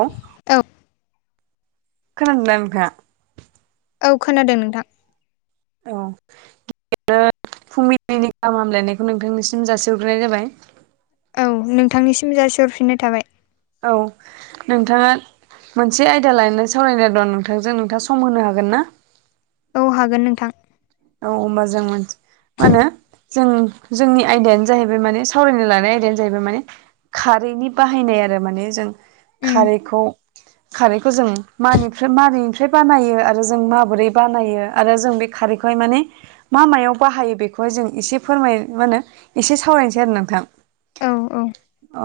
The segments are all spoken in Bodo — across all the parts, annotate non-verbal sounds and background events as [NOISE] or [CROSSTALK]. औ औ। खोनादों दा नोंथांङा? औ खोनादों नोंथां। औ फुंबिलिनि गाहाम हामलायनायखौ नोंथांनिसिम जासि हरग्रोनाय जाबाय। औ नोंथांनिसिम जासिहरफिननाय थाबाय। औ नोंथांङा। मोनसे आयदा लानानै सावरायनो दं नोंथांजों नोंथाङा सम होनो हागोन ना? औ हागोन नोंथां। औ होमबा जों मोन मा होनो? जों जोंनि आयदायानो जाहैबाय माने सावरायनो लानाय आयदायानो जाहैबाय माने खारैनि बाहायनाय आरो माने जों उम खारैखौ खारैखौ जों मानिफ्राय मानैैनिफ्राय बानायो आरो जों माबोरै बानायो आरो जों बे खारैखौ ओमफाय माने मा मायाव बाहायो बेखौ जों एसे फोरमाय मा होनो एसे सावरायनोसै आरो नोंथां। औ औ।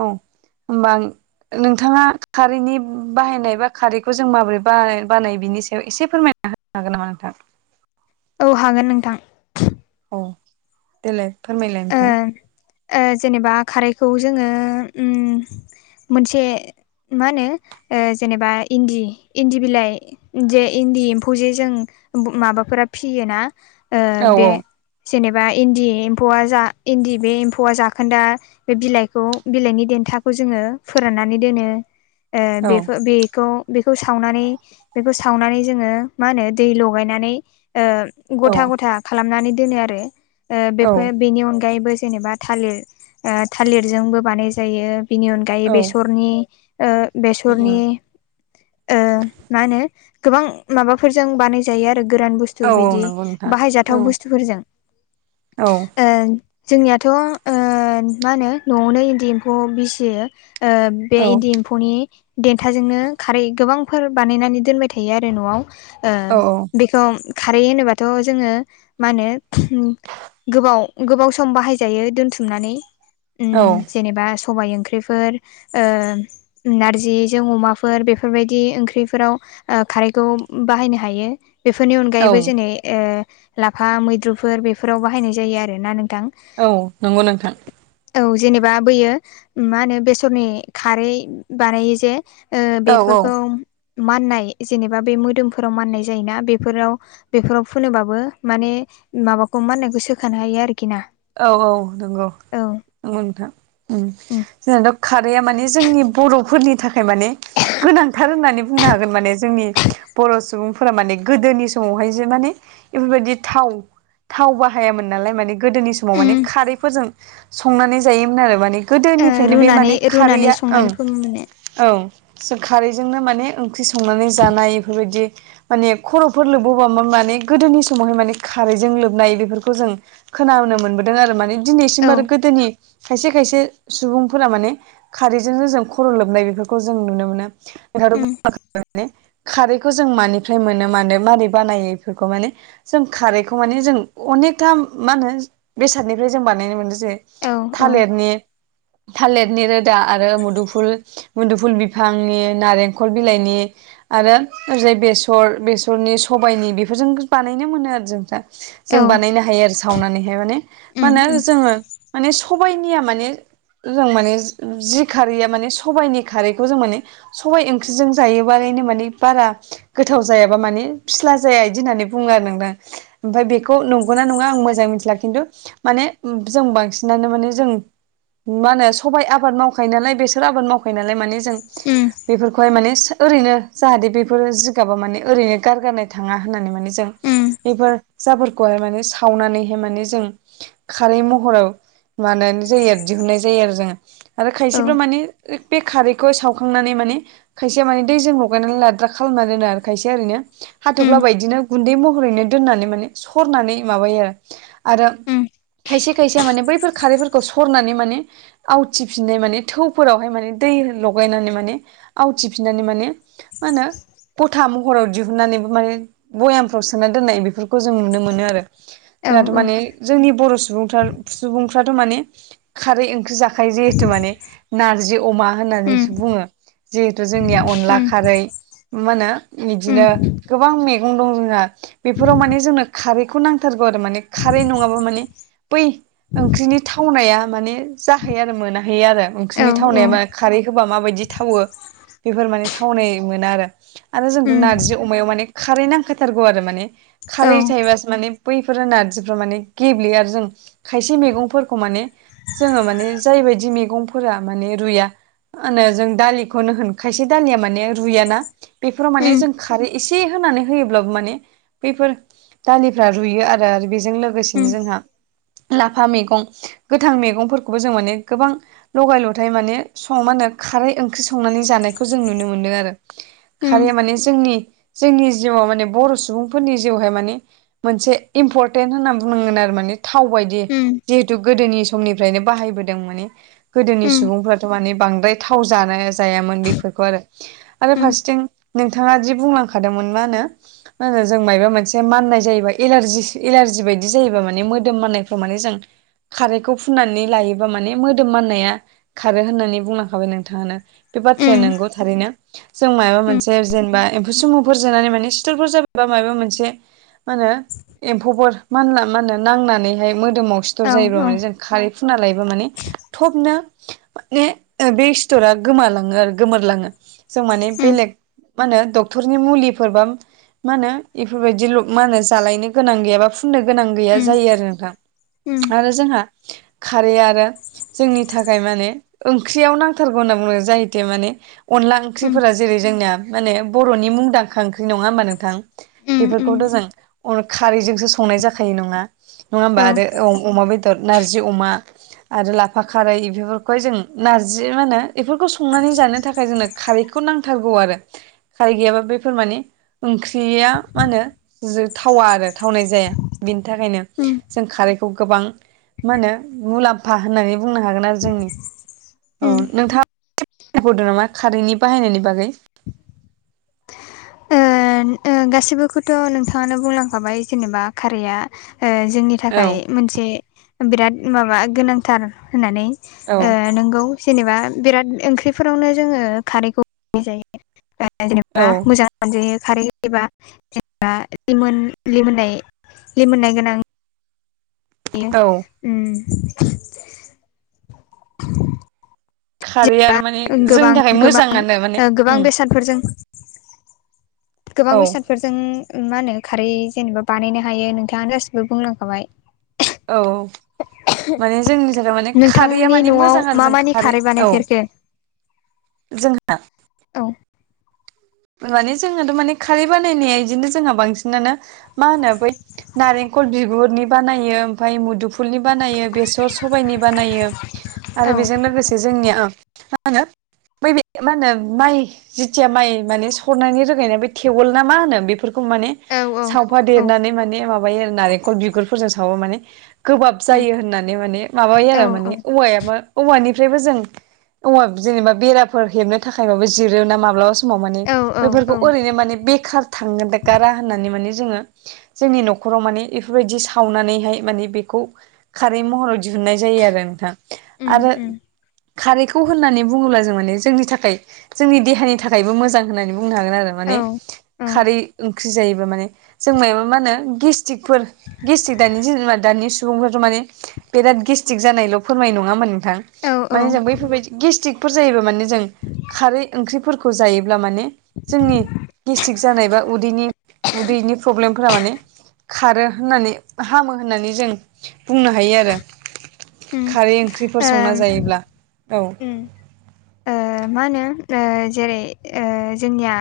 औ होमबा आं नोंथांङा खारैनि बाहायनाय बा खारैखौ जों माबोरै बा-बानायो बिनि सायाव एसे फोरमाय ना होनो हागोन नामा नोंथां? औ हागोन नोंथां। औ देलाय फोरमायलाय नोंथां। ओ ओ जेनेबा खारैखौ जोंङो ओम मोनसे मा होनो जेनेबा इन्दि इन्दि बिलाइ [UNINTELLIGIBLE] इन्दि एम्फौ जे जों माबाफोरा फियोना ओ औ बे जेनेबा इन्दि एम्फौआ जा इन्दि बे एम्फौआ जाखोन्दा बे बिलाइखौ बिलाइनि देन्थाखौ जोंङो फोराननानै दोनो। ओ औ बेफोर बेखौ बेखौ सावनानै बेखौ सावनानै जोंङो मा होनो दै लगायनानै ओ औ ग'था ग'था खालामनानै दोनो आरो औ बेफोर बेनि अनगायैबो जेनेबा थालिर थालिरजोंबो बानाय जायो बेनि अनगायै औ बेसरनि ओ बेसरनि उम ओ मा होनो गोबां माबाफोरजों बानाय जायो आरो गोरान बुस औ थु औ बिदि नंगौ नोंथां औ बाहायजाथाव बुस्थुफोरजों। औ। ओ जोंनियाथ' ओ मा होनो न'आवनो इन्दि एम्फौ फिसियो। ओ बे औ इन्दि एम्फौनि देन्थाजोंनो खारै गोबांफोर बानायनानै दोनबाय थायो आरो न'आव। ओ औ बेखौ खारै होनोबाथ' जोंङो मा होनो गोबाव गोबाव सम बाहायजायो दोनथुमनानै। उम औ। जेनेबा सबाय ओंख्रिफोर ओ नारजिजों अमाफोर बेफोरबायदि ओंख्रिफोराव ओ खारैखौ बाहायनो हायो। बेफोरनि अनगायैबो औ जेनै ओ लाफा मैद्रुफोर बेफोराव बाहायनाय जायो आर ना नोंथां। औ नंगौ नोंथां औ जेनेबा बोयो मा होनो बेसरनि खारै बानायो जे ओ औ औ बेफोरखौ माननाय जेनेबा बे मोदोमफोराव माननाय जायोना बेफोराव बेफोराव फुबाबो माने माबाखौ माननायखौ सोखानो हायो आरोखि ना। औ औ नंगौ। औ नंगौ नोंथां ओं उम जोंनाथ' खारैया माने जोंनि बर'फोरनि थाखाय माने गोनांथार होननानै बुंनो हागोन माने जोंनि बर' सुबुंफोरा माने गोदोनि समावहाय जे माने बेफोरबायदि थाव थाव बाहायामोन नालाय माने गोदोनि स समाव माने उम खारैफोरजों संनानै जायोमोन आरो माने ओ गोदोनिफ्रायनो बे रुनानै माने रुनानै खारैया ओं। संनानै फोमोनो औ जों खारैजोंनो माने ओंख्रि संनानै जानाय इफोरबायदि माने खर'फोर लोबबोबा मा माने गोदोनि समावहाय माने खारैजों लोबनाय बेफोरखौ जों खोनाबोनो मोनबोदों आरो माने औ दिनैसिमबो आरो गोदोनि खायसे खायसे सुबुंफोरा माने खारैजोंनो जों खर' लोबनाय बेफोरखौ जों नुनो उम मोनो ‌। [UNINTELLIGIBLE] खारैखौ जों मानिफ्राय मोनो मानो मारै बानायो बेफोरखौ माने जों खारैखौ माने जों अनेकथा मा होनो बेसादनिफ्राय जों बानायनो मोनदों जे औ औ थालिरनि थालिरनि रोदा आरो मुदुफुल मुदुफुल बिफांनि नारेंखल बिलाइनि आरो ओजै बेसर बेसरनि सबायाइनि बेफोरजों बानायनो मोनो आरो जोंफ्रा औ जों बानायनो हायो आरो सावनानैहाय माने उम मा उम होनो जोंङो माने सबाइनिया माने जों माने जि खारैया माने सबायाइनि खारैखौ जों माने सबाइ ओंख्रिजों जायोबालायनो माने बारा गोथाव जायाबा माने फिस्ला जाया बिदि होननानै बुङो आरो नोंथां। ओमफ्राय बेखौ नंगौना नङा आं मोजां मिथिला खिन्थु माने जों बांसिनानो माने जों मा होनो सबाइ आबाद मावखायो नालाय बेसोर आबाद मावखायो नालाय माने जों उम बेफोरखौहाय माने ओरैनो जाहाथे बेफोर जिगाबा माने ओरैनो गारगारनाय थाङा होननानै माने जों उम बेफोर जाफोरखौहाय माने सावनानैहाय माने जों खारै महराव बानायनाय जायो आरो दिहुननाय जायो आरो जोङो। आरो औ खायसेफ मानि बे खारैखौ सावखांनानै माने खायसेया माने दैजों लगायनानै लाद्रा खालामना दोना आरो खायसेया ओरैनो उम हाथ'फ्लाबायदिनो गुन्दै महरैनो दोननानै माने सरनानै माबायो आरो उम खायसे खायसे माने बैफोर खारैफोरखौ सरनानै माने आवथिफिननाय माने थौफोरावहाय माने दै लगायनानै माने आवथिफिननानै माने माहोनो गथा महराव दिहुननानैबो माने भयामफ्राव सोना दोननाय बेफोरखौ जों नुनो मोनो आरो औ जोंहाथ' औ माने जोंनि बर' सुबुं सुबुंफ्राथ' माने खारै ओंख्रि जाखायो जिहेथु माने नारजि अमा उम होननानैसो बुङो जिहेथु जोंनिया अनला उम खारै मा होनो उम बिदिनो गोबां मैगं दं होन्ना बेफोराव माने जोंनो खारैखौ नांथारगौ आरो माने खारै नङाबा माने बै ओंख्रिनि थावनाया माने जाहैयो आरो मोनाहै आरो औ ओंख्रिनि औ थावनाया मा खारै होबा माबायदि थावो बेफोर माने थावनाय मोना आरो आरो जोंथ' उम नारजि अमायाव माने खारै नांखथारगौ आरो माने औ खारै थायोबासो माने बैफोर नारजिफ्रा माने गेब्लेआ आरो जों खायसे मैगंफोरखौ माने जोङो माने जायबायदि मैगंफोरा माने रुइया होनो जों दालिखौनो होन खायसे दालिया माने रुइयाना बेफोराव माने उम जों खारै एसे होनानै होयोब्लाबो माने बैफोर दालिफ्रा रुयो आरो। आरो बेजों लोगोसे बिनो उम जोंहा लाफा मैगं गोथां मैगंफोरखौबो जों माने गोबां लगाय लथाय माने सं मा होनो खारै ओंख्रि संनानै जानायखौ जों नुनो मोन्दों आरो। उम खारैया माने जोंनि जोंनि जिउआव माने बर' सुबुंफोरनि जिउहाय माने मोनसे इम्परटेन्ट होननानै बुंनांगोन आरो माने थाव बायदि उम जिहेतु गोदोनि समनिफ्रायनो बाहायबोदों माने गोदोनि उम सुबुंफ्राथ' माने बांद्राय थाव जानो जायामोन बेफोरखौ आरो आरो उम फारसेथिं नोंथाङा जि बुंलांखादोंमोन मा होनो मा होनो जों मायबा मोनसे माननाय जायोबाल एलारजि एलारजि बायदि बिदि जायोबा माने मोदोम मनायफ्राव माने जों खारैखौ फुननानै लायोबा माने मोदोम माननाया खारो होननानै बुंलांखाबाय नोंथाङानो बे बाथ्राया उम नंगौ थारैनो। जों माबा मोनसे जेनेबा एम्फौ सुमुफोर जोनानै माने सिथरफोर जाबायबा माबा मोनसे मा होनो एम्फौफोर मानला माहोनो नांनानैहाय मोदोमाव सिथर औ जायोब्ला औ माने जों खारै फुनना लायोबा माने थबनो माने बे सिथरा गोमालाङो आरो गोमोरलाङो जों माने उम बेलेग मा होनोडक्टरनि मुलिफोरबा मा होनो इफोरबायदिल मा होनो जालायनो गोनां गैयाबा फुननो गोनां गैया उम जायो आरो नोंथां उम आरो जोंहा खारै आरो जोंनि थाखाय माने ओंख्रियाव नांथारगौ होनना बुङो जाहैते माने अनला ओंख्रिफोरा जेरै जोंनिया माने बर'नि मुंदांखा ओंख्रि नङा होमबा नोंथां उम उम बेफोरखौथ' जों खारैजोंसो संनाय जाखायो नङा नङा होमबा औ आरो औ अमा बेदर नारजि अमा आरो लाफा खारै बेफोरखौहाय जों नारजि मा होनो बेफोरखौ संनानै जानो थाखाय जोंनो खारैखौ नांथारगौ आरो। खारै गैयाबा बेफोर माने ओंख्रिया मा होनो जो थावा आरो थावनाय जाया। बिनि थाखायनो उम जों खारैखौ गोबां मा होनो मुलाम्फा होननानै बुंनो हागोन आरो जोंनि उम औ नोंथाङा बुडो नामा खारैनि बाहायनायनि बागै ओन ओं गासिबोखौथ' नोंथाङानो बुंलांखाबाय जेनेबा खारैया ओ जोंनि औ थाखाय थाखाय मोनसे बिराद माबा गोनांथार होननानै औ ओ नोंगौ जेनेबा बिराद ओंख्रिफोरावनो जोङो खारैखौ जायो जेनेबा औ मोजां जायो खारै होयोबा जेनबा लिमोन लिमोननाय लिमोननाय गोनां यो औ उम खारैया जेनबा आरो माने गोबां जोंनि थाखाय गोबां मोजाङानो माने ओ गोबां उम बेसादफोरजों गोबां औ बेसाद बेफोरजों मा होनो खारै जेनेबा बानायनो हायो नोंथाङानो गासिबो बुंलांखाबाय। औ माने जोंनि जान माने खारैया नोंथांनि माने न'आव मोजां आरो मा जों मानि खारै औ बानायफेरखो जोंहा औ फोर माने जोंनोथ' माने खारै बानायनाया बिदिनो जोंहा बांसिनानो मा होनो बै नारेंखल बिगुरनि बानायो ओमफाय मुदुफुलनि बानायो बेसर सबायनि बानायो औ आरो बेजों लोगोसे जोंनिया मा होनो बै मा होनो माइ जिथिया माइ माने सरनायनि रोगानाय बे थेवौल ना मा होनो बेफोरखौ माने औ औ सावफा औ देरनानै माने माबायो नारेंखल बिगुरफोरजों सावो माने गोबाब उम जायो होननानै माने माबायो औ आरो माने औवायाबो औवानिफ्रायबो जों औवाब जेनेबा बेराफोर हेबनो थाखाय माबा जिरो ना माब्लाबा स माव माने औ औ बेफोरखौ ओरैनो माने बेखार थांगारा होननानै माने जोंङो जोंनि न'खराव माने इफोरबायदि सावनानैहाय माने बेखौ खारै महर दिहुननाय जायो आरो नोंथां उम आरो उम खारैखौ होननानै बुंङोब्ला जों माने जोंनि थाखाय जोंनि देहानि था खायबो मोजां होननानै बुंनो हागोन आरो औ माने खारै ओंख्रि जायोबा माने जों माबा मा होनो गेस्टिकफोर गेस्टिक दानि जा दानि सुबुंफोरथ' माने बिराद गेस्टिक जानायल' फोरमायो नङा होमबा नोंथां? औ औ माने जों बैफोरबायदि गेस्टिकफोर जायोबा मान जों खारै ओंख्रिफोर जायोब्ला माने जोंनि गेस्ट्रिक जानाय बा उदैनि उदैनि प्रब्लेम फ्रा माने खारो होननानै हामो होननानै जों बुंनो हायो आरो उम ओम खारै ओंख्रिफोर संना जायोब्ला औ उम ओ मा होनो ओ जेरै ओ जोंनिया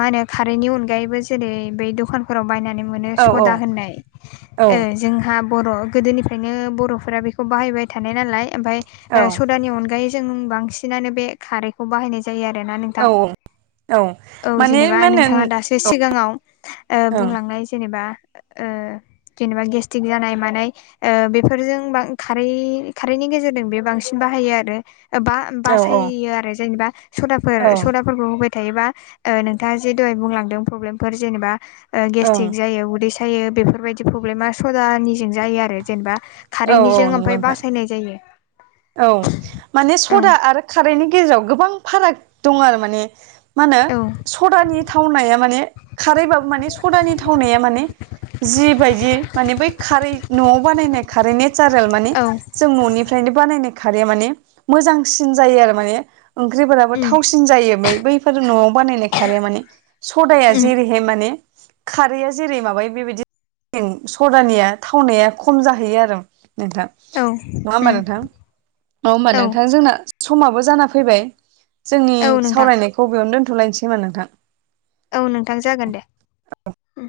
मा होनो खारैनि अनगायैबो जेरै बै दखान फोराव बायनानै मोनो औ सदा होननाय औ ओ जोंहा बर' गोदोनिफ्रायनो बर'फोरा बेखौ बाहायबाय थानाय नालाय ओमफाय औ ओ सदानि अनगायै जों बांसिनानो बे खारै खौ बाहायनाय जायो आरोना नोंथां औ औ औ माने जेनेबा मा नोंथांङा होनो दासिम जे सिगांङाव ओ बुंलांनाय जेनेबा ओ जेनेबा गेस्टिक जानाय मानाय ओ बेफोरजों बां खारै खारैनि गेजेरजों बे बांसिन बाहायो आरो बा ओं बासायो आरो जेनेबा सदाफोर औ सदा फोरखौ होबाय थायोबा ओ नोंथांङा जे दहाय बुंलांदों प्रब्लेमफोर जेनेबा ओ ओं गेस्टिक जायो उदै सायो बेफोरबायदि प्रब्लेमा सदानिजों जायो आरो जेनेबा औ औ नंगौ नोंथां। हैनाय जायो। औ माने ओं सदा आरो खारैनि गेजेराव गोबां फाराग दं आरो माने। मा होनो औ सदानि थावनाया माने खारैबाबो माने सदानि थावनाया माने जिबायदि माने बै खारै न'आव बानायनाय खारै ने सारेल माने औ जों ननिफ्रायनो बानायनाय खारैया माने मोजांसिन जायो आरो माने ओंख्रिफोराबो उम थावसिन जायो बै बैफोर न'आव बानायनाय खाराया माने सदाया उम जेरै हाय माने खारैआ जेरै माबायो बेबायदि सदानिया थावनाया खम जाहैयो आरो नोंथां औ नंङा होमबा उम नोंथां? नंङा होनबा औ नोंथां? जोंना समाबो जाना फैबाय जोंनि औ नोंथां सावरायनाय बबेयाव दोनथलायनोखोमा नोंथां। औ नोंथां जागोन दे। उम